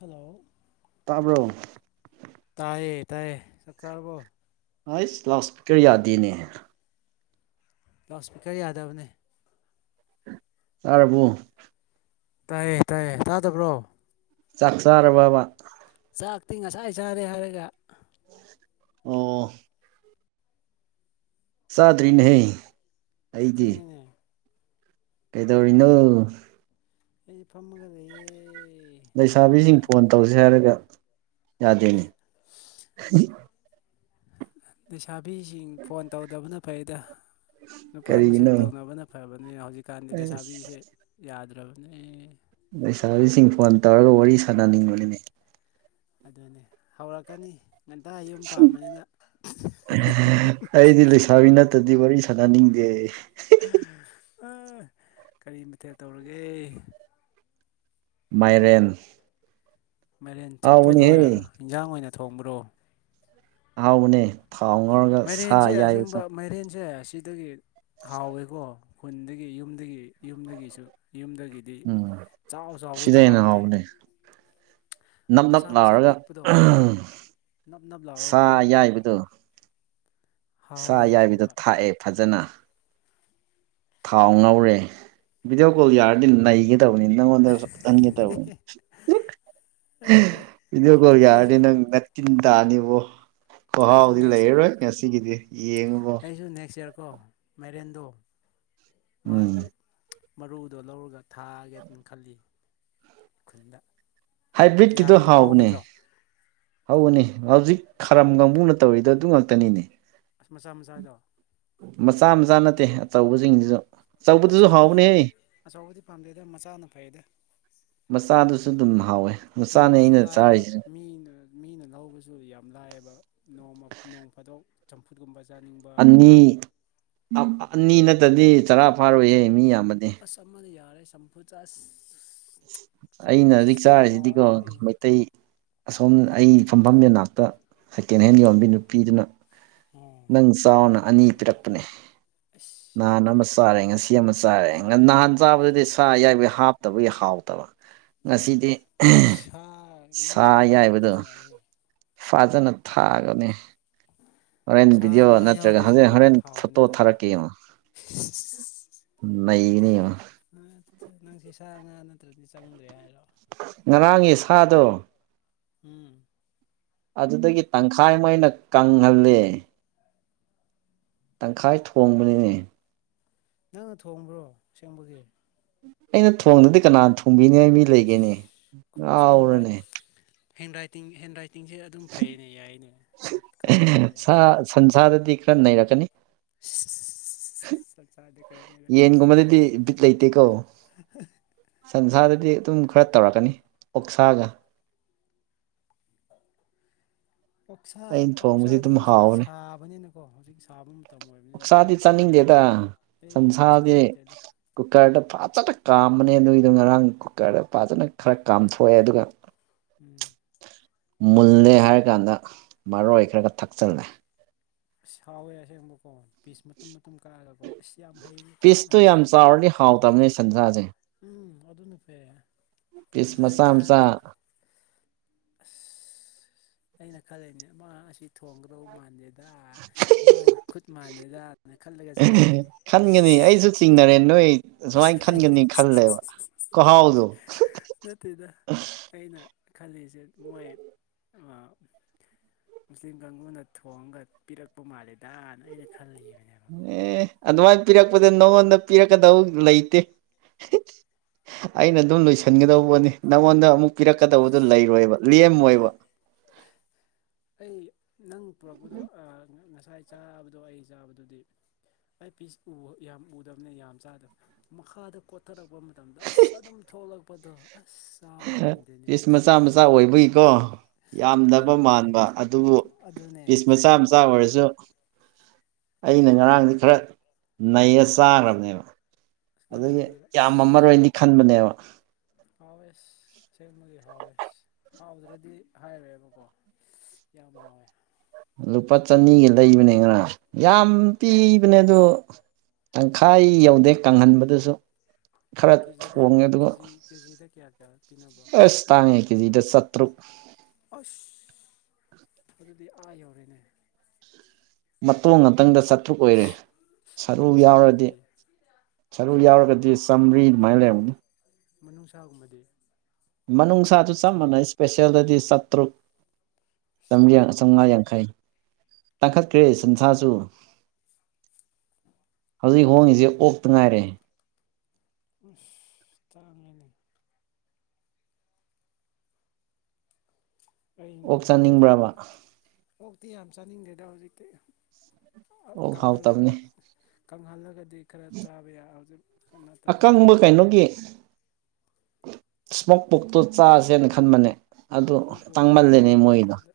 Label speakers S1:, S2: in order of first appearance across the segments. S1: Hello
S2: ꯇꯥꯕ꯭ꯔꯣ
S1: ꯇꯥꯏꯌꯦ ꯇꯥꯏꯌꯦ ꯆꯥꯛ ꯆꯥꯔꯕꯣ
S2: ꯑꯩꯁ ꯂꯥꯎꯠ ꯁꯄꯤꯀꯔ ꯌꯥꯗꯦꯅꯦ
S1: ꯂꯥꯎꯠ ꯁ꯭ꯄꯤꯀꯔ ꯌꯥꯗꯕꯅꯦ
S2: ꯇꯥꯔꯕꯣ
S1: ꯇꯥꯏꯌꯦ ꯇꯥꯏꯌꯦ ꯇꯥꯗꯕ꯭ꯔꯣ
S2: ꯆꯥꯛ ꯆꯥꯔꯕꯕꯥ
S1: ꯆꯥꯛꯇꯤ ꯉꯁꯥꯏ ꯆꯥꯔꯦ ꯍꯥꯏꯔꯒ
S2: ꯑꯣ ꯆꯥꯗ꯭ꯔꯤꯅꯦ
S1: ꯊꯦꯡꯉꯦꯅꯦ
S2: ꯀꯩꯗꯧꯔꯤꯅꯣ
S1: ꯑꯩ ꯗꯤ ꯐꯥꯝꯃꯒ ꯂꯩꯌꯦ ꯏꯌꯥꯝꯕ
S2: ꯂꯩꯁꯥꯕꯤꯁꯤꯡ ꯐꯣꯟ ꯇꯧꯁꯦ ꯍꯥꯏꯔꯒ ꯌꯥꯗꯦꯅꯦ
S1: ꯂꯩꯁꯥꯕꯤꯁꯤꯡ ꯐꯣꯟ ꯇꯧꯗꯕꯅ ꯐꯩꯗ ꯅꯨꯄꯥ
S2: ꯀꯔꯤꯒꯤꯅꯣ
S1: ꯃꯁꯦꯟ ꯇꯧꯅꯕꯅ ꯐꯕꯅꯦ ꯍꯧꯖꯤꯛꯀꯥꯟꯗꯤ
S2: ꯑꯁ
S1: ꯂꯩꯁꯥꯕꯤꯁꯦ ꯌꯥꯗ꯭ꯔꯕꯅꯦ
S2: ꯂꯩꯁꯥꯕꯤꯁꯤꯡ ꯐꯣꯟ ꯇꯧꯔꯒ ꯋꯥꯔꯤ ꯁꯥꯟꯅꯅꯤꯡꯕꯅꯤꯅꯦ
S1: ꯑꯗꯨꯅꯦ ꯍꯧꯔꯛꯀꯅꯤ ꯉꯟꯇꯥ ꯌ ꯌꯨꯝ ꯄꯥꯝꯕꯅꯤꯅ
S2: ꯑꯩꯗꯤ ꯂꯩꯁꯥꯕꯤ ꯅꯠꯇ꯭ꯔꯗꯤ ꯋꯥꯔꯤ ꯁꯥꯟꯅꯅꯤꯡꯗꯦ
S1: ꯀꯔꯤ ꯃꯊꯦꯜ ꯇꯧꯔꯒꯦ
S2: ꯃꯥꯏꯔꯦꯟ
S1: ꯃꯔꯦꯟ ꯆꯝꯐꯨꯠꯂꯣ
S2: ꯍꯥꯎꯕꯅꯦꯍꯦ
S1: ꯏꯟꯖꯥꯡ ꯑꯣꯏꯅ ꯊꯣꯡꯕ꯭ꯔꯣ
S2: ꯑꯍꯥꯎꯕꯅꯦ ꯊꯥꯎ ꯉꯧꯔꯒ ꯁꯥ
S1: ꯃꯥꯏꯔꯦꯟꯁꯦ
S2: ꯑꯌꯥꯏꯕ
S1: ꯑꯁꯦꯡꯕ
S2: ꯆꯪ
S1: ꯃꯥꯏꯔꯦꯟꯁꯦ ꯑꯁꯤꯗꯒꯤ ꯍꯥꯎꯋꯦꯀꯣ ꯈꯨꯟꯗꯒꯤ ꯌꯨꯝꯗꯒꯤ ꯌꯨꯝꯗꯒꯤꯁꯨ ꯌꯨꯝꯗꯒꯤ ꯗꯤ
S2: ꯎꯝ
S1: ꯆꯥꯎ ꯆꯥꯎꯕꯗꯨ
S2: ꯁꯤꯗ ꯍꯦꯟꯅ
S1: ꯍꯥꯎꯇꯦ
S2: ꯍꯥꯎꯕꯅꯦ ꯅꯞ ꯅꯞ
S1: ꯃꯆꯥ ꯃꯆꯥ
S2: ꯂꯥꯎꯔꯒ
S1: ꯄꯤꯛꯄꯗꯣ ꯅꯞ ꯅꯞ
S2: ꯁꯥ
S1: ꯂꯥꯎꯔꯒꯀꯣ ꯍꯥꯎꯋꯦ
S2: ꯁꯥꯌꯥꯏꯕꯗꯣ
S1: ꯑꯁꯦꯡꯕ
S2: ꯊꯥꯛꯑꯦ ꯐꯖꯅ ꯊꯥꯎ ꯉꯧꯔꯦ ꯚꯤꯗꯤꯑꯣ ꯀꯣꯜ ꯌꯥꯔꯗꯤ ꯅꯩꯒꯦ ꯇꯧꯅꯤ ꯅꯪꯉꯣꯟꯗ ꯆꯥꯛꯍꯥꯟꯒꯦ ꯇꯧꯅꯤ ꯕꯤꯗꯤꯑꯣ ꯀꯣꯜ ꯌꯥꯔꯗꯤ
S1: ꯑꯩꯁꯨ
S2: ꯅꯪ ꯅꯇꯤꯟ ꯇꯅꯤꯕꯣ
S1: ꯑꯩꯁꯨ
S2: ꯈꯨꯍꯥꯎꯗꯤ
S1: ꯅꯦꯛꯁ ꯏꯌꯥꯔ
S2: ꯂꯩꯔꯔꯣꯏ ꯉꯁꯤꯒꯤꯗꯤ ꯌꯦꯡꯉꯥꯕꯣ
S1: ꯑꯩꯁꯨ ꯅꯦꯛꯁ ꯏꯌꯥꯔ ꯀꯣ ꯃꯦꯔꯦꯟꯗꯣ
S2: ꯎꯝ
S1: ꯃꯥꯒꯤ ꯃꯔꯨꯗꯣ ꯂꯧꯔꯒ ꯊꯥꯒꯦꯅ ꯈꯜꯂꯤ ꯈꯨꯟꯗ ꯌꯥꯒꯗ꯭ꯔꯣ ꯍꯧꯒꯗ꯭ꯔꯣ
S2: ꯍꯧꯅꯤ ꯍꯧꯖꯤꯛ ꯈꯔꯝ ꯀꯥꯡꯕꯨꯅ ꯇꯧꯔꯤꯗꯣ ꯑꯗꯨ ꯉꯥꯛꯇꯅꯤꯅꯦ
S1: ꯑꯁ ꯃꯆꯥ ꯃꯆꯥꯗꯣ
S2: ꯃꯆꯥ ꯃꯆꯥ ꯅꯠꯇꯦ ꯑꯆꯧꯕꯁꯤꯡꯒꯤꯁꯨ
S1: ꯑꯆꯧꯕꯗꯤ ꯑꯆꯧꯕꯗꯤ ꯄꯥꯝꯗꯦꯗ ꯃꯆꯥꯅ ꯐꯩꯗ
S2: ꯃꯆꯥꯗꯨꯁꯨ ꯑꯗꯨꯝ ꯍꯥꯎꯋꯦ ꯃꯆꯥꯅꯦ
S1: ꯄꯨꯕꯁꯨ
S2: ꯑꯩꯅ
S1: ꯂꯥꯏꯕ
S2: ꯆꯥꯔꯤꯁꯤ
S1: ꯃꯤꯅ ꯃꯤꯅ ꯂꯧꯕꯁꯨ ꯌꯥꯝ ꯂꯥꯏꯑꯕ ꯅꫭꯡꯃꯥ ꯅꯣꯡ ꯐꯥꯗꯣꯛ ꯆꯝꯐꯨꯠ ꯀꯨꯝꯕ ꯆꯥꯅꯤꯡꯕ
S2: ꯑꯅꯤ ꯑꯅꯤ ꯅꯠꯇꯗꯤ ꯆꯔꯥ ꯐꯥꯔꯣꯏꯌꯦ ꯃꯤ ꯌꯥꯝꯕꯅꯦ
S1: ꯑꯃꯅ ꯌꯥꯔꯦ ꯆꯥꯝꯐꯨꯠ ꯑꯁ
S2: ꯑꯩꯅ
S1: ꯆꯝꯐꯨꯠ
S2: ꯍꯧꯖꯤꯛ ꯆꯥꯔꯤꯁꯤꯗꯤꯀꯣ
S1: ꯍꯥꯎꯋꯦꯍꯦ
S2: ꯃꯩꯇꯩ ꯑꯁꯣꯝ ꯑꯩ ꯐꯝꯐꯝ ꯃꯅꯥꯛꯇ ꯁꯦꯀꯦꯟ ꯍꯦꯟ ꯌꯣꯟꯕꯤ ꯅꯨꯄꯤꯗꯨꯅ
S1: ꯑꯣ
S2: ꯅꯪ ꯆꯥꯎꯅ ꯑꯅꯤ ꯄꯤꯔꯛꯄꯅꯦ
S1: ꯑꯁ ꯌꯥꯝ
S2: ꯅꯍꯥꯟ ꯑꯃ
S1: ꯐꯩꯀꯣ
S2: ꯆꯥꯔꯦ ꯉꯁꯤ ꯁꯤ ꯑꯃ ꯆꯥꯔꯦ ꯅꯍꯥꯟ ꯆꯥꯕꯗꯗꯤ ꯁꯥ ꯑꯌꯥꯏꯕꯩ ꯍꯥꯞꯇꯕꯒꯤ ꯍꯥꯎꯇꯕ ꯉꯁꯤꯗꯤ
S1: ꯑꯩ ꯁꯥ ꯉꯥ
S2: ꯁꯥ ꯌꯥꯏꯕꯗꯣ
S1: ꯍꯥꯞꯇ꯭ꯔꯁꯨ ꯌꯥꯏꯍꯦ
S2: ꯐꯖꯅꯥ ꯊꯥꯛꯑꯒꯅꯦ ꯍꯣꯔꯦꯟ
S1: ꯁꯥ
S2: ꯚꯤꯗꯤꯑꯣ
S1: ꯉꯥ
S2: ꯅꯠꯇ꯭ꯔꯒ
S1: ꯌꯥꯎꯗ꯭ꯔꯁꯨ
S2: ꯍꯣꯔꯦꯟ ꯍꯣꯔꯦꯟ ꯐꯣꯇꯣ
S1: ꯍꯥꯎꯕꯅꯤꯗ
S2: ꯊꯥꯔꯛꯀꯦ ꯌꯦꯡꯑꫭ ꯅꯩꯒꯅꯤ ꯌꯦꯡꯑꫭ
S1: ꯅꯪꯁꯦ ꯅꯪꯁꯦ ꯁꯥ ꯉꯥ ꯅꯠꯇ꯭ꯔꯗꯤ ꯆꯪꯗ꯭ꯔꯦ ꯍꯥꯏꯔꯣ
S2: ꯉꯔꯥꯡꯒꯤ ꯁꯥꯗꯣ
S1: ꯎꯝ꯫
S2: ꯑꯗꯨꯗꯒꯤ ꯇꯪꯈꯥꯏꯃꯨꯛ ꯑꯩꯅ ꯀꯪꯍꯜꯂꯦ꯫ ꯇꯪꯈꯥꯏ ꯊꯣꯡꯕꯅꯤꯅꯦ
S1: ꯅꯪꯅ ꯊꯣꯡꯕ꯭ꯔꯣ ꯑꯁꯦꯡꯕꯒꯤ
S2: ꯑꯩꯅ ꯊꯣꯡꯗꯗꯤ ꯀꯅꯥ ꯊꯣꯡꯕꯤꯅꯤꯉꯥꯏ ꯃꯤ
S1: ꯑꯁ
S2: ꯂꯩꯒꯦꯅꯦ
S1: ꯈꯨꯠꯁꯦ ꯍꯦꯟꯗ꯭ꯔꯦ
S2: ꯉꯥꯎꯔꯅꯦ
S1: ꯍꯦꯟ ꯔꯥꯏꯇꯤꯡ ꯍꯦꯟ ꯔꯥꯏꯇꯤꯡꯁꯦ ꯑꯗꯨꯝ ꯐꯩꯅꯦ ꯌꯥꯏꯅꯦ ꯄꯣꯠ ꯀꯥꯕ
S2: ꯁꯥ
S1: ꯃꯥꯜꯂꯦꯅꯦ
S2: ꯁꯟꯁꯥꯗꯗꯤ ꯈꯔ ꯅꯩꯔꯛꯀꯅꯤ
S1: ꯆꯥꯛꯆꯥꯗꯤ ꯈꯔ ꯅꯩꯔꯛꯀꯅꯤ
S2: ꯌꯦꯟꯒꯨꯝꯕꯗꯗꯤ ꯕꯤꯠ ꯂꯩꯇꯦꯀꯣ ꯁꯟꯁꯥꯗꯗꯤ ꯑꯗꯨꯝ ꯈꯔ ꯇꯧꯔꯛꯀꯅꯤ ꯑꯣꯛꯁꯥꯒ
S1: ꯑꫭꯛꯁꯥ
S2: ꯑꯩꯅ ꯊꯣꯡꯕꯁꯤ
S1: ꯑꫭꯛꯁꯥꯗꯤ
S2: ꯑꯗꯨꯝ
S1: ꯍꯧꯖꯤꯛ
S2: ꯍꯥꯎꯕꯅꯦ
S1: ꯁꯥꯕꯅꯤꯅꯀꯣ ꯍꯧꯖꯤꯛ ꯁꯥꯐꯝ
S2: ꯑꯣꯛꯁꯥꯗꯤ ꯆꯥꯅꯤꯡꯗꯦꯗ
S1: ꯑꯩ ꯌꯥꯝ
S2: ꯁꯟꯁꯥꯗꯤ
S1: ꯆꯥꯅꯤꯡꯗꯦꯗ
S2: ꯀꯨꯀꯔꯗ ꯐꯖꯥꯟꯅ ꯀꯝꯕꯅꯦ ꯑꯗꯨꯏꯗꫭ ꯉꯔꯥꯡ ꯀꯨꯀꯔꯗ ꯐꯖꯅꯥ ꯈꯔ ꯀꯥꯝꯊꯣꯛꯑꯦ ꯑꯗꯨꯒ
S1: ꯎꯝ꯫
S2: ꯃꯨꯜꯂꯦ ꯍꯥꯏꯔꯀꯥꯟꯗ ꯃꯔꯣꯏ ꯈꯔ ꯈꯠ ꯊꯛꯆꯜꯂꯦ
S1: ꯑꯁ ꯍꯧꯋꯦ ꯑꯁꯦꯡꯕ ꯀꯣ ꯄꯤꯁ ꯃꯇꯨꯝ ꯃꯇꯨꯝ ꯀꯛꯑꯒꯀꯣ ꯑꯁ ꯌꯥꯝ ꯍꯩ ꯌꯥꯝ
S2: ꯄꯤꯁꯇꯨ
S1: ꯍꯩꯌꯦ
S2: ꯆꯥꯎꯔꯗꯤ ꯍꯥꯎꯇꯕꯅꯦ ꯁꯟꯁꯥꯁꯦ
S1: ꯎꯝ ꯑꯗꯨꯅ ꯐꯩꯌꯦ
S2: ꯄꯤꯁ
S1: ꯉꯁꯥꯏ
S2: ꯃꯆꯥ ꯃꯆꯥ
S1: ꯆꯥꯔꯒ ꯑꯁ ꯑꯩꯅ ꯈꯜꯂꯤꯅꯦ ꯃꯥ ꯑꯁꯤ ꯊꯣꯡꯒꯗꯧ ꯃꯥꯟꯗꯦꯗ ꯃꯥꯒꯤ ꯈꯨꯠ ꯃꯥꯟꯗꯦꯗ ꯅꫭꯏ ꯈꯜꯂꯒ ꯆꯥꯏꯁꯤꯗꯤ
S2: ꯈꯟꯒꯅꯤ
S1: ꯏꯁ
S2: ꯑꯩꯁꯨ ꯆꯤꯡꯅꯔꯦ ꯅꫭꯏ ꯁꯨꯃꯥꯏ ꯈꯟꯒꯅꯤ ꯈꯜꯂꯦꯕ ꯈꯨꯍꯥꯎꯗꯣ
S1: ꯅꯠꯇꯦꯗ ꯑꯩꯅ ꯈꯜꯂꯤꯁꯦ ꯃꯣꯏ ꯑꯥ ꯃꯨꯁꯂꯤꯝ ꯀꯥꯡꯒꯨꯅ ꯊꯣꯡꯉꯒ ꯄꯤꯔꯛꯄ ꯃꯥꯜꯂꯦꯗꯅ ꯑꯩꯅ ꯈꯜꯂꯤꯕꯅꯦꯕ
S2: ꯑꯦ ꯑꯗꯨꯃꯥꯏ ꯄꯤꯔꯛꯄꯗ ꯅꯉꯣꯟꯗ ꯄꯤꯔꯛꯀꯗꯧ ꯂꯩꯇꯦ ꯑꯩꯅ ꯑꯗꯨꯝ ꯂꯣꯏꯁꯤꯟꯒꯗꯧꯕꯅꯤ ꯅꯉꯣꯟꯗ ꯑꯃꯨꯛ ꯄꯤꯔꯛꯀꯗꯕꯗꯨ ꯂꯩꯔꯣꯏꯕ ꯂꯦꯝꯃꯣꯏꯕ
S1: ꯑꯩ ꯅꯪ ꯄꯨꯔꯛꯄꯗꯣ ꯑꯥ ꯉꯁꯥꯏ ꯆꯥꯕꯗꯣ ꯑꯩ ꯆꯥꯕꯗꯨꯗꯤ ꯑꯩ ꯄꯤꯁ ꯎꯍꯥꯎ ꯌꯥꯝ ꯎꯗꯕꯅꯦ ꯌꯥꯝ ꯆꯥꯗꯕ ꯃꯈꯥꯗ ꯀꯣꯊꯔꯛꯄ ꯃꯇꯝꯗ ꯑꯁ ꯑꯗꯨꯝ ꯊꯣꯛꯂꯛꯄꯗꯣ ꯑꯁ ꯆꯥꯕ ꯉꯝꯗꯦꯅꯦ
S2: ꯄꯤꯁ ꯃꯆꯥ ꯃꯆꯥ ꯑꯣꯏꯕꯒꯤꯀꯣ ꯌꯥꯝꯗꯕ
S1: ꯍꯣꯏ
S2: ꯃꯥꯟꯕ ꯑꯗꯨꯕꯨ
S1: ꯑꯗꯨꯅꯦ
S2: ꯄꯤꯁ
S1: ꯑꯁ
S2: ꯃꯆꯥ ꯝ ꯇꯥꯝ ꯑꯣꯏꯔꯁꯨ ꯑꯩꯅ ꯉꯔꯥꯡꯖꯦ ꯈꯔ ꯅꯩꯔꯁ ꯇꯥꯈ꯭ꯔꯅꯦꯕ ꯑꯗꯒꯤ
S1: ꯉꯔꯥꯡꯒꯤ
S2: ꯌꯥꯝꯃꯝꯃꯔꯣꯏꯗꯤ ꯈꯟꯕꯅꯦꯕ
S1: ꯍꯥꯎꯋꯦꯁ ꯑꯁꯦꯡꯕꯒꯤ ꯍꯥꯎꯋꯦꯁ ꯍꯥꯎꯗ꯭ꯔꯗꯤ ꯍꯥꯏꯔꯦꯕꯀꯣ ꯌꯥꯝ ꯍꯥꯎꯋꯦ
S2: ꯂꯨꯄꯥ ꯆꯅꯤꯒꯤ ꯂꯩꯕꯅꯦ ꯉꯔꯥꯡ ꯌꯥꯝ ꯄꯤꯕꯅꯦ ꯑꯗꯣ ꯇꯪꯈꯥꯏ ꯌꯧꯗꯦ ꯀꯪꯍꯟꯕꯗꯨꯁꯨ ꯈꯔ
S1: ꯀꯦꯖꯤꯗ
S2: ꯊꯣꯡꯉꯦ ꯑꯗꯨꯒ
S1: ꯀꯦꯖꯤ ꯀꯦꯖꯤꯗ ꯀꯌꯥ ꯀꯌꯥ ꯄꯤꯅꯕ꯭ꯔꯣ
S2: ꯑꯁ ꯇꯥꯡꯉꯦ ꯀꯦꯖꯤꯗ ꯆꯥꯇ꯭ꯔꯨꯛ
S1: ꯑꯁ ꯑꯗꯨꯗꯤ ꯑꯥ ꯌꯧꯔꯦꯅꯦ
S2: ꯃꯇꯣꯟ ꯉꯥꯛꯇꯪꯗ ꯆꯥꯇ꯭ꯔꯨꯛ ꯑꯣꯏꯔꯦ ꯁꯔꯨ ꯌꯥꯎꯔꯗꯤ
S1: ꯃꯅꯨꯡꯅꯨꯡꯁꯥꯒꯨꯝꯕꯗꯤ
S2: ꯁꯔꯨ ꯌꯥꯎꯔꯒꯗꯤ ꯆꯝꯔꯤ ꯗꯨꯃꯥꯏꯅ ꯂꯩꯔꯝꯅꯤ
S1: ꯃꯅꯨꯡꯁꯥꯒꯨꯝꯕꯗꯤ
S2: ꯃꯅꯨꯡꯅꯨꯡꯁꯥꯁꯨ ꯆꯞ ꯃꯥꯟꯅꯩ ꯏꯁꯄꯦꯁꯦꯜꯗꯗꯤ ꯆꯥꯇ꯭ꯔꯨꯛ
S1: ꯑꯁ
S2: ꯆꯥꯃ꯭ꯔꯤꯌꯥꯡ
S1: ꯇꯥꯡꯉꯦꯀꯣ
S2: ꯆꯥꯝꯉ꯭ꯋꯥ
S1: ꯑꯁ
S2: ꯌꯥꯡꯈꯩ ꯇꯥꯡꯈꯠꯈ꯭ꯔꯦ ꯁꯟꯁꯥꯁꯨ ꯍꯧꯖꯤꯛ ꯍꯣꯡꯉꯤꯁꯦ ꯑꯣꯛꯇ ꯉꯥꯏꯔꯦ
S1: ꯑꯨꯁ ꯇꯥꯡꯉꯦꯅꯦ ꯑꯩꯅ
S2: ꯑꯣꯛ
S1: ꯍꯟꯗꯛ
S2: ꯆꯥꯅꯤꯡꯕ꯭ꯔꯕ
S1: ꯑꯣꯛꯇꯤ ꯌꯥꯝ ꯆꯥꯅꯤꯡꯗꯦꯗ ꯍꯧꯖꯤꯛꯇꯤ
S2: ꯑꯣꯛ
S1: ꯀꯪꯍꯜꯂꯒ
S2: ꯍꯥꯎꯇꯕꯅꯤ
S1: ꯀꯪꯍꯜꯂꯒꯗꯤ ꯈꯔ ꯆꯥꯕ ꯌꯥ ꯍꯧꯖꯤꯛ ꯅꯠꯇꯕꯤ
S2: ꯈꯪꯕ ꯀꯩꯅꯣꯒꯤ ꯏꯁꯃꯣꯛ ꯄꯣꯛꯇꯣ ꯆꯥꯁꯦꯅ ꯈꯟꯕꯅꯦ ꯑꯗꯨ
S1: ꯃꯄꯣꯒꯨꯝꯕꯗ
S2: ꯇꯥꯡꯃꯜꯂꯦꯅꯦ
S1: ꯆꯥꯕ ꯌꯥꯏ
S2: ꯃꯣꯏꯗꯣ
S1: ꯑꯗ ꯑꯁ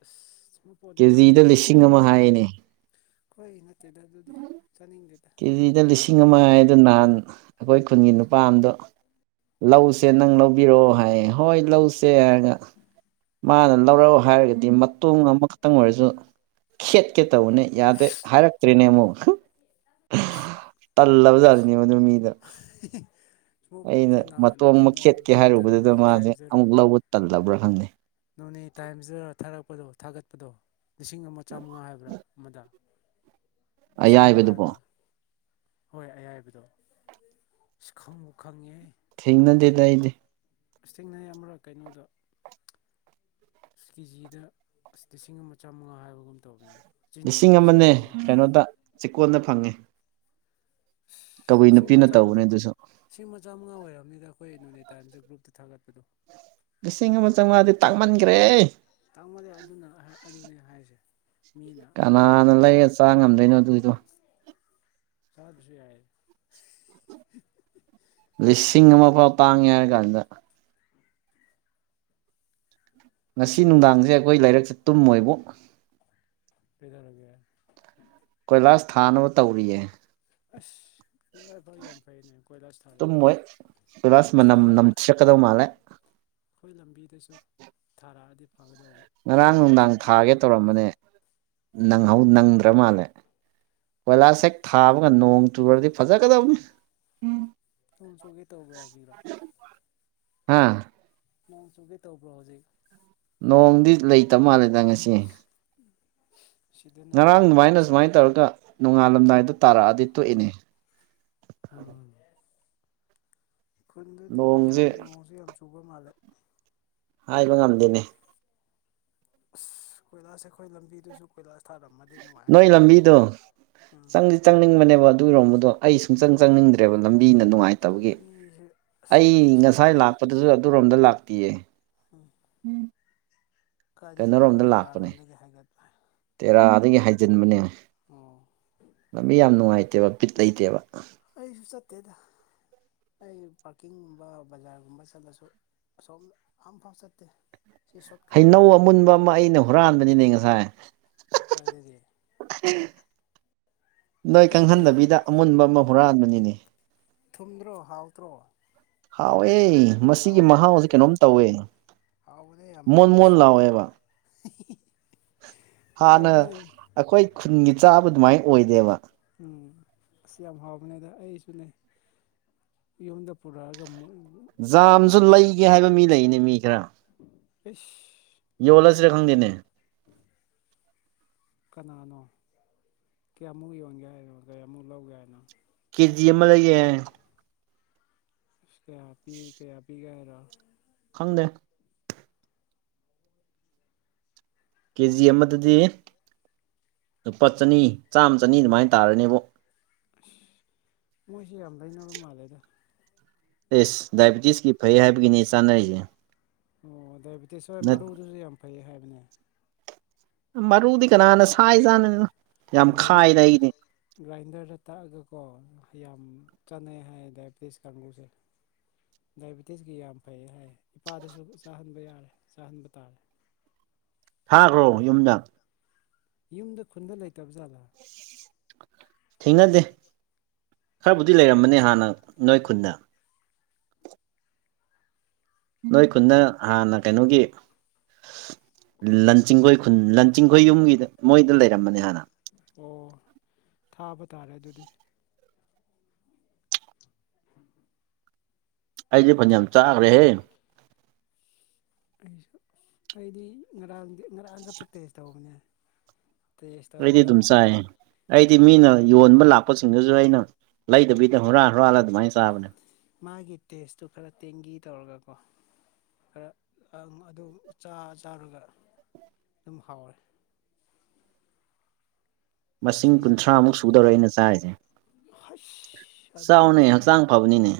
S1: ꯁ꯭ꯃꯨꯠ
S2: ꯀꯦꯖꯤꯗ ꯂꯤꯁꯤꯡ ꯑꯃ ꯍꯥꯏꯅꯦ
S1: ꯈꯣꯏ ꯅꯠꯇꯦꯗ ꯑꯗꯨꯗꯤ ꯆꯥꯅꯤꯡꯗꯦꯗ
S2: ꯗꯥ ꯂꯤꯁꯤꯡ ꯑꯃ ꯍꯥꯏꯗꯣ ꯅꯍꯥꯟ ꯑꯈꯣꯏ ꯈꯨꯟꯒꯤ ꯅꯨꯄꯥ ꯑꯝꯗꯣ ꯂꯧꯁꯦ ꯅꯪ ꯂꯧꯕꯤꯔꯣ ꯍꯥꯏꯌꯦ ꯍꯣꯏ ꯂꯧꯁꯦ ꯍꯥꯏꯔꯒ ꯃꯥꯅ ꯂꯧꯔꯛꯑꯣ ꯍꯥꯏꯔꯒꯗꯤ ꯃꯇꯣꯡ ꯑꯃꯈꯛꯇꯪ ꯑꯣꯏꯔꯁꯨ ꯈꯦꯠꯀꯦ ꯇꯧꯕꯅꯦ ꯌꯥꯗꯦ ꯍꯥꯏꯔꯛꯇ꯭ꯔꯤꯅꯦ ꯑꯃꯨꯛ ꯇꯜꯂꯕ ꯖꯥꯠꯅꯤꯅꯦ ꯃꯗꯨꯅ ꯃꯤꯗꯣ
S1: [unintelligible]
S2: ꯑꯩꯅ
S1: ꯅꯍꯥꯟ
S2: ꯃꯇꯣꯡ ꯑꯃ
S1: ꯀꯩꯅꯣ
S2: ꯈꯦꯠꯀꯦ
S1: ꯒ꯭ꯔꯨꯞꯇ
S2: ꯍꯥꯏꯔꯨꯕꯗꯨꯗ
S1: ꯅꯣꯅꯦ
S2: ꯃꯥꯗꯤ
S1: ꯇꯥꯏꯝꯁꯇꯔ
S2: ꯑꯃꯨꯛ ꯂꯧꯕ ꯇꯜꯂꯕ꯭ꯔꯥ ꯈꯪꯗꯦ
S1: ꯅꯣꯅꯦ ꯇꯥꯏꯝꯖꯔ ꯊꯥꯔꯛꯄꯗꯣ ꯊꯥꯒꯠꯄꯗꯣ ꯂꯤꯁꯤꯡ ꯑꯃꯥ ꯆꯝꯉꯥ ꯍꯥꯏꯕ꯭ꯔꯥ ꯑꯃꯗ ꯂꯤꯁꯤꯡ ꯑꯃꯥ
S2: ꯑꯌꯥꯏꯕꯗꯨꯕꯣ
S1: ꯍꯥꯏꯕ꯭ꯔꯥ ꯍꯣꯏ ꯑꯌꯥꯏꯕꯗꯣ ꯑꯁ ꯈꯪꯕꯨ ꯈꯪꯉꯤꯍꯦ
S2: ꯊꯦꯡꯅꯗꯦꯗ ꯑꯩꯗꯤ
S1: ꯏꯁꯇꯤꯡꯅꯩ ꯑꯃꯔꯛ ꯀꯩꯅꯣꯗ ꯑꯁ ꯀꯦꯖꯤꯗ ꯑꯁ ꯂꯤꯁꯤꯡ ꯑꯃ ꯆꯥꯝꯃꯉꯥ ꯍꯥꯏꯕꯒꯨꯝ ꯇꯧꯋꯤꯅꯦ
S2: ꯂꯤꯁꯤꯡ ꯑꯃꯅꯦ ꯀꯩꯅꯣꯗ ꯆꯤꯀꯣꯟꯗ ꯐꯪꯉꯦ ꯀꯕꯨꯏ
S1: ꯏꯁ ꯂꯤꯁꯤꯡ ꯑꯃ
S2: ꯅꯨꯄꯤꯅ
S1: ꯆꯥꯝꯃ
S2: ꯇꯧꯕꯅꯦ ꯑꯗꯨꯁꯨ
S1: ꯂꯤꯁꯤꯡ ꯑꯃ ꯆꯥꯝꯃꯉꯥ ꯑꯣꯏꯔꯕꯅꯤꯗ ꯑꯩꯈꯣꯏ ꯅꯣꯅꯦ ꯇꯥꯏꯝꯁ ꯒ꯭ꯔꯨꯞꯇ ꯊꯥꯒꯠꯄꯗꯣ
S2: ꯂꯤꯁꯤꯡ ꯑꯃ ꯆꯧꯉꯥꯗꯤ ꯇꯥꯡꯃꯟꯒ꯭ꯔꯦ
S1: ꯇꯥꯡꯃꯜꯂꯦ ꯑꯗꯨꯅ ꯍꯥꯏꯔꯛꯄꯗꯨꯅꯦ ꯍꯥꯏꯔꯤꯖꯦ
S2: ꯀꯅꯥꯅ ꯂꯩꯔ ꯆꯥ ꯉꯝꯗꯣꯏꯅꯣ ꯑꯗꯨꯒꯤꯗꯣ
S1: ꯆꯥꯗ꯭ꯔꯁꯨ ꯌꯥꯏ
S2: ꯂꯤꯁꯤꯡ ꯑꯃ ꯐꯥꯎ ꯇꯥꯡꯉꯦ ꯍꯥꯏꯔ ꯀꯥꯟꯗ ꯉꯁꯤ ꯅꯨꯡꯗꯥꯡꯁꯦ ꯑꯩꯈꯣꯏ ꯂꯥꯏꯔꯤꯛꯁꯦ ꯇꯨꯝꯃꯣꯏꯕꯨ
S1: ꯀꯩꯗꯧꯔꯒꯦ
S2: ꯀꯣꯏꯂꯥꯁ ꯊꯥꯅꯕ ꯇꯧꯔꯤꯌꯦ
S1: ꯑꯁ ꯂꯥꯏ ꯐ ꯌꯥꯝ ꯐꯩꯅꯦ ꯀꯣꯏꯂꯥꯁꯥꯁ ꯊꯥꯗꯗꯤ
S2: ꯇꯨꯝꯃꯣꯏ ꯀꯣꯏꯂꯥꯁ ꯃꯅꯝ
S1: ꯑꯩꯣꯏꯂ
S2: ꯅꯝꯊꯤꯔꯛꯀꯗꯧ [inaudible]
S1: ꯑꯩꯈꯣꯏ ꯂꯝꯕꯤꯗꯁꯨ ꯊꯥꯔꯛꯑꯗꯤ ꯐꯒꯗꯧꯕ
S2: ꯉꯔꯥꯡ
S1: ꯋꯥꯛꯀꯤꯡ
S2: ꯅꯨꯡꯗꯥꯡ
S1: ꯆꯠꯄ
S2: ꯊꯥꯒꯦ
S1: ꯅꯨꯡꯉꯥꯏꯗꯧꯕ
S2: ꯇꯧꯔꯝꯕꯅꯦꯪ ꯅꯪꯗ꯭ꯔ ꯃꯥꯜꯂꯦ ꯀꯣꯏꯂꯥꯁ ꯍꯦꯛ ꯊꯥꯕꯒ ꯅꯣꯡ ꯆꯨꯔꯗꯤ ꯐꯖꯒꯗꯕꯅꯤ
S1: ꯆꯣꯡ ꯆꯣꯡꯒꯦ ꯇꯧꯕ꯭ꯔꯥ ꯍꯧꯖꯤꯛꯔꯣ
S2: ꯍꯥꯥ
S1: ꯅꯪ ꯆꯨꯒ ꯇꯧꯕ꯭ꯔꯣ ꯍꯧꯖꯤꯛ
S2: ꯅꯣꯡꯗꯤ ꯂꯩꯇꯕ ꯃꯥꯜꯂꯦꯗ ꯉꯁꯤ
S1: ꯎꯝ
S2: ꯉꯔꯥꯡ ꯑꯗꯨꯃꯥꯏꯅ ꯁꯨꯃꯥꯏꯅ ꯇꯧꯔꯒ ꯅꯣꯡꯉꯥꯜꯂꯝꯗꯥꯏꯗ ꯇꯥꯔꯛꯑꯗꯤ ꯇꯣꯛꯏꯅꯦ
S1: ꯎꯝ ꯈꯨꯟꯗꯨꯗꯤ
S2: ꯅꯣꯡꯁꯦ
S1: ꯌꯥꯝ ꯅꯣꯡꯁꯨ ꯌꯥꯝ ꯆꯨꯕ ꯃꯥꯜꯂꯦ
S2: ꯍꯥꯏꯕ ꯉꯝꯗꯦꯅꯦ
S1: ꯑꯁ ꯀꯣꯏꯂꯥꯁ ꯑꯩꯈꯣꯏ ꯂꯝꯕꯤꯗꯨꯁꯨ ꯀꯣꯏꯂꯥꯁ ꯊꯥꯔꯝꯃꯗꯤ
S2: ꯅꯣꯏ
S1: ꯅꯨꯡꯉꯥꯏꯒꯗꯧꯕꯅꯦ
S2: ꯂꯝꯕꯤꯗꯣ
S1: ꯎꯝ
S2: ꯆꯪꯗꯤ ꯆꯪꯅꯤꯡꯕꯅꯦꯕ ꯑꯗꯨꯒꯤꯔꯣꯝꯕꯗꯣ ꯑꯩ ꯁꯨꯡꯆꯪ ꯆꯪꯅꯤꯡꯗ꯭ꯔꯦꯕ ꯂꯝꯕꯤꯅ ꯅꯨꯡꯉꯥꯏꯇꯕꯒꯤ
S1: ꯂꯝꯕꯤꯁꯦ
S2: ꯑꯩ
S1: ꯁꯣꯏꯅꯁꯦ
S2: ꯉꯁꯥꯏ ꯂꯥꯛ ꯑꯣꯠꯄꯗꯁꯨ ꯑꯗꯨꯔꯣꯝꯗ ꯂꯥꯛꯇꯌꯦ
S1: ꯎꯝ
S2: ꯎꯝ
S1: ꯀꯥꯢꯗꯩ ꯂꯥꯛꯄ ꯇꯦꯔꯥꯔꯣꯝꯗꯒꯤ ꯍꯥꯏꯒꯠꯄꯜ
S2: ꯇꯦꯔꯥꯗꯒꯤ ꯍꯥꯏꯖꯤꯟꯕꯅꯦ
S1: ꯑꯣ
S2: ꯂꯝꯕꯤ ꯌꯥꯝ ꯅꯨꯡꯉꯥꯏꯇꯦꯕ ꯕꯤꯠ ꯂꯩꯇꯦꯕ
S1: ꯑꯩꯁꯨ ꯆꯠꯇꯦꯗ ꯑꯩ ꯄꯥꯔꯀꯤꯡꯒꯨꯝꯕ ꯕꯖꯥꯔꯒꯨꯝꯕ ꯆꯠꯂꯁꯨ ꯁꯣꯝ ꯑꯝꯐꯥꯎ ꯆꯠꯇꯦ ꯁꯤ ꯁꯣꯔꯠꯀꯠꯇ
S2: ꯍꯩꯅꯧ ꯑꯃꯨꯟꯕ ꯑꯃ ꯑꯩꯅ ꯍꯨꯔꯥꯟꯕꯅꯤꯅꯦ ꯉꯁꯥꯏ
S1: ꯀꯥꯏꯗꯒꯤ
S2: ꯅꯣꯏ
S1: ꯑꯩꯈꯣꯏ
S2: ꯈꯪꯍꯟꯗꯕꯤꯗ ꯑꯃꯨꯟꯕ ꯑꯃ ꯍꯨꯔꯥꯟꯕꯅꯤꯅꯦ
S1: ꯊꯨꯝꯗ꯭ꯔꯣ ꯍꯥꯎꯇ꯭ꯔꯣ
S2: ꯍꯥꯎꯑꯦ ꯃꯁꯤꯒꯤ ꯃꯍꯥꯎꯁꯦ
S1: ꯍꯥꯎꯕꯅꯦ
S2: ꯀꯩꯅꯣꯝ ꯇꯧꯋꯦ ꯃꯣꯟ ꯃꯣꯟ ꯂꯥꯎꯋꯦꯕ
S1: ꯍꯤ ꯍꯤ
S2: ꯍꯥꯟꯅ ꯑꯩꯈꯣꯏ ꯈꯨꯟꯒꯤ ꯆꯥꯕ ꯑꯗꯨꯃꯥꯏꯅ ꯑꯣꯏꯗꯦꯕ
S1: ꯎꯝ ꯑꯁ ꯌꯥꯝ ꯍꯥꯎꯕꯅꯦ ꯗ ꯑꯩꯁꯨ ꯂꯩ ꯌꯨꯝꯗ ꯄꯨꯔꯛꯑꯒ
S2: ꯖꯥꯝꯁꯨ ꯂꯩꯒꯦ ꯍꯥꯏꯕ ꯃꯤ ꯂꯩꯅꯦ ꯃꯤ ꯈꯔ
S1: ꯢꯁ
S2: ꯌꯣꯜꯂꯁꯤꯔ ꯈꯪꯗꯦꯅꯦ
S1: ꯀꯅꯥꯅꯣ ꯀꯌꯥꯃꯨꯛ ꯌꯣꯟꯒꯦ ꯍꯥꯏꯅꯣ ꯀꯌꯥꯃꯨꯛ ꯂꯧꯒꯦ ꯍꯥꯏꯅꯣ
S2: ꯀꯦꯖꯤ ꯑꯃ ꯂꯩꯒꯦ ꯍꯥꯏꯌꯦ
S1: ꯀꯌꯥ ꯄꯤ ꯀꯌꯥ ꯄꯤꯒꯦ ꯍꯥꯏꯔꯣ
S2: ꯈꯪꯗꯦ ꯀꯦꯖꯤ ꯑꯃꯗꯗꯤ ꯂꯨꯄꯥ ꯆꯅꯤ ꯆꯥꯝꯃ ꯆꯅꯤ ꯑꯗꯨꯃꯥꯏꯅ ꯇꯥꯔꯅꯦꯕꯣ
S1: ꯑꯁ ꯃꯣꯏꯁꯦ ꯌꯥꯝ ꯂꯩꯅꯕ ꯃꯥꯜꯂꯦꯗ
S2: ꯏꯁ ꯗꯥꯏꯕ‌ꯦꯇꯤꯁꯀꯤ ꯐꯩ ꯍꯥꯏꯕꯒꯤꯅꯤ ꯆꯥꯅꯔꯤꯁꯦ
S1: ꯑꯣ ꯗꯥꯏꯕꯤꯦꯇꯤꯁ ꯍꯣꯏ ꯃꯔꯨꯗꯨꯁꯨ ꯌꯥꯝ ꯐꯩ ꯍꯥꯏꯕꯅꯦ
S2: ꯃꯔꯨꯗꯤ ꯀꯅꯥꯅ ꯁꯥꯏ ꯆꯥꯅꯔꯤꯅꯣ ꯌꯥꯝ
S1: [unintelligible]
S2: ꯈꯥꯏꯗ ꯑꯩꯒꯤꯗꯤ
S1: ꯒ꯭ꯔꯥꯏꯟꯗꯔꯗ ꯇꯥꯛꯑꯒꯀꯣ ꯌꯥꯝ ꯆꯥꯟꯅꯩ ꯍꯥꯏꯌꯦ ꯗꯥꯏꯕꯦꯇꯤꯁ ꯀꯥꯡꯕꯨꯁꯦ ꯗꯥꯏꯕꯤꯦꯇꯤꯁꯀꯤ ꯌꯥꯝ ꯐꯩ ꯍꯥꯏꯌꯦ ꯏꯄꯥꯗꯁꯨ ꯆꯥꯍꯟꯕ ꯌꯥꯔꯦ ꯆꯥꯍꯟꯕ ꯇꯥꯔꯦ
S2: ꯊꯥꯒ꯭ꯔꯣ ꯌꯨꯝꯗ
S1: ꯌꯨꯝꯗ ꯈꯨꯟꯗ ꯂꯩꯇꯕꯖꯥꯠꯂꯥ
S2: ꯊꯦꯡꯅꯗꯦ ꯈꯔꯕꯨꯗꯤ ꯂꯩꯔꯝꯕꯅꯦ ꯍꯥꯟꯅ ꯅꯣꯏ ꯈꯨꯟꯗ ꯅꯣꯏ ꯈꯨꯟꯗ ꯍꯥꯟꯅ ꯀꯩꯅꯣꯒꯤ ꯂꯟ ꯆꯤꯡꯈꯣꯏ ꯈꯨꯟ ꯂꯟ ꯆꯤꯡꯈꯣꯏ ꯌꯨꯝꯒꯤꯗ ꯃꯣꯏꯗ ꯂꯩꯔꯝꯕꯅꯦ ꯍꯥꯟꯅ
S1: ꯑꯣ ꯊꯥꯕ ꯇꯥꯔꯦ ꯑꯗꯨꯗꯤ ꯎꯝ
S2: ꯑꯩꯁꯨ ꯐꯟꯅꯌꯥꯝ ꯆꯥꯈ꯭ꯔꯦꯍꯦ
S1: ꯑꯩꯁꯨ ꯑꯩꯗꯤ ꯉꯔꯥꯡꯗꯤ ꯉꯔꯥꯡ ꯈꯛꯇ ꯇꯦꯁ ꯇꯧꯕꯅꯦ ꯇꯦꯁ
S2: ꯑꯩꯗꯤ
S1: ꯇꯧꯔꯒ
S2: ꯑꯗꯨꯝ ꯆꯥꯏꯌꯦ ꯑꯩꯗꯤ ꯃꯤꯅ ꯌꯣꯟꯕ ꯂꯥꯛꯄꯁꯤꯡꯗꯨꯁꯨ ꯑꯩꯅ ꯂꯩꯗꯕꯤꯗ ꯍꯨꯔꯥꯟ ꯍꯨꯔꯥꯜꯂ ꯑꯗꯨꯃꯥꯏꯅ ꯆꯥꯕꯅꯦ
S1: ꯃꯥꯒꯤ ꯇꯦꯁꯇꯨ ꯈꯔ ꯇꯦꯡꯒꯤ ꯇꯧꯔꯒꯀꯣ ꯈꯔ ꯑꯗꯨ ꯆꯥ ꯆꯥꯔꯒ ꯑꯗꯨꯝ ꯍꯥꯎꯔꯦ
S2: ꯃꯁꯤꯡ
S1: ꯉꯁꯤ
S2: ꯀꯨꯟꯊ꯭ꯔꯥꯃꯨꯛ ꯁꯨꯗꯧꯔꯦ ꯑꯩꯅ ꯆꯥꯔꯤꯁꯦ
S1: ꯍꯁ
S2: ꯆꯥꯎꯅ ꯍꯛꯆꯥꯡ ꯐꯕꯅꯤꯅꯦ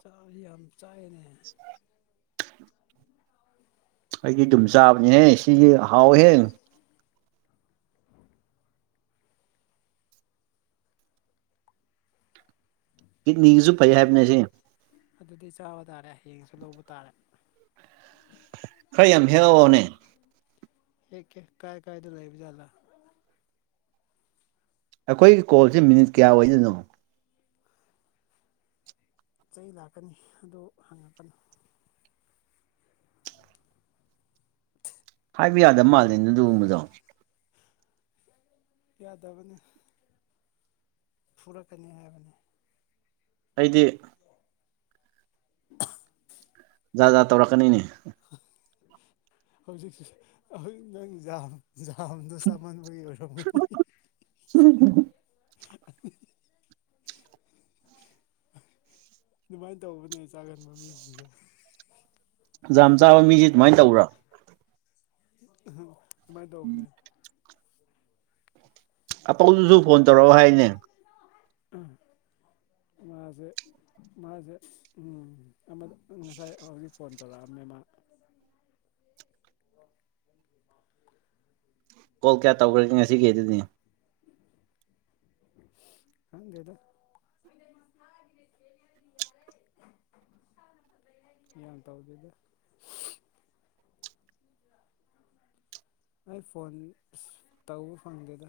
S1: ꯆꯕꯗꯤ ꯌꯥꯝ ꯆꯥꯏꯅꯦ
S2: ꯑꯩꯗꯤ ꯑꯗꯨꯝ ꯆꯥꯕꯅꯦꯍꯦ ꯁꯤꯗꯤ ꯍꯥꯎꯋꯦꯍꯦ ꯀꯤꯠꯅꯤꯒꯤꯁꯨ ꯐꯩ ꯍꯥꯏꯕꯅꯦ ꯁꯤ
S1: ꯑꯗꯨꯗꯤ ꯆꯥꯕ ꯇꯥꯔꯦ ꯍꯌꯦꯡꯁꯨ ꯂꯧꯕ ꯇꯥꯔꯦ
S2: ꯈꯔ ꯌꯥꯝ ꯍꯦꯛꯑꯣꯅꯦ
S1: ꯍꯦꯛꯀꯦ ꯀꯥꯏ ꯀꯥꯏꯗ ꯂꯩꯕꯖꯥꯠꯂꯥ
S2: ꯑꯩꯈꯣꯏꯒꯤ ꯀꯣꯜꯁꯦ ꯃꯤꯅꯤꯠ ꯀꯌꯥ ꯑꯣꯏꯗꯣꯏꯅꯣ
S1: ꯆꯩ ꯂꯥꯛꯀꯅꯤ ꯑꯗꯨ ꯍꯪꯉꯛꯀꯅꯨ
S2: ꯍꯥꯏꯕ ꯌꯥꯗꯕ ꯃꯥꯜꯂꯦꯅ‌ꯦ ꯗꯨꯒꯨꯝꯕꯗꯣ
S1: ꯌꯥꯗꯕꯅꯤ ꯐꯨꯔꯛꯀꯅꯤ ꯍꯥꯏꯕꯅꯤ
S2: ꯑꯩꯗꯤ
S1: [unintelligible]
S2: ꯖꯥꯠ ꯖꯥꯠ ꯇꯧꯔꯛꯀꯅꯤꯅꯦ
S1: ꯍꯧꯖꯤꯛꯁꯨ ꯍꯧꯖꯤꯛ ꯅꯪ ꯌꯥꯝ ꯖꯥꯝꯗ‌ꯣ ꯆꯥꯃꯟꯕꯨꯒꯤ ꯑꯣꯏꯔꯒꯗꯤ
S2: [unintelligible]
S1: ꯑꯗꯨꯃꯥꯏꯅ ꯇꯧꯕꯅꯦ ꯆꯥꯒꯟꯕ ꯃꯤꯁꯤꯡꯁꯦ
S2: ꯖꯥꯝ ꯆꯉꯕ ꯃꯤꯁꯤ ꯑꯗꯨꯃꯥꯏꯅ ꯇꯧꯕ꯭ꯔꯥ
S1: ꯑꯗꯨꯃꯥꯏꯅ ꯇꯧꯕꯅꯦ
S2: ꯑꯄꯧꯗꯨꯁꯨ ꯐꯣꯟ ꯇꯧꯔꯛꯑꯣ ꯍꯥꯏꯅꯦ
S1: ꯃꯥꯁꯦ ꯃꯥꯁꯦ ꯎꯝ ꯉꯁꯥꯏ ꯍꯧꯖꯤꯛ ꯐꯣꯟ ꯇꯧꯔꯛꯑꯝꯃꯦ ꯃꯥ
S2: ꯀꯣꯜ ꯀꯌꯥ ꯇꯧꯈ꯭ꯔꯒꯦ ꯉꯁꯤꯒꯤ ꯑꯗꯨꯅꯤ
S1: ꯊꯪꯗꯦꯗ ꯌꯥꯝ ꯇꯧꯗꯦꯗ ꯑꯩ ꯐꯣꯟ ꯑꯁ ꯇꯧꯕ ꯐꯪꯒꯦꯗ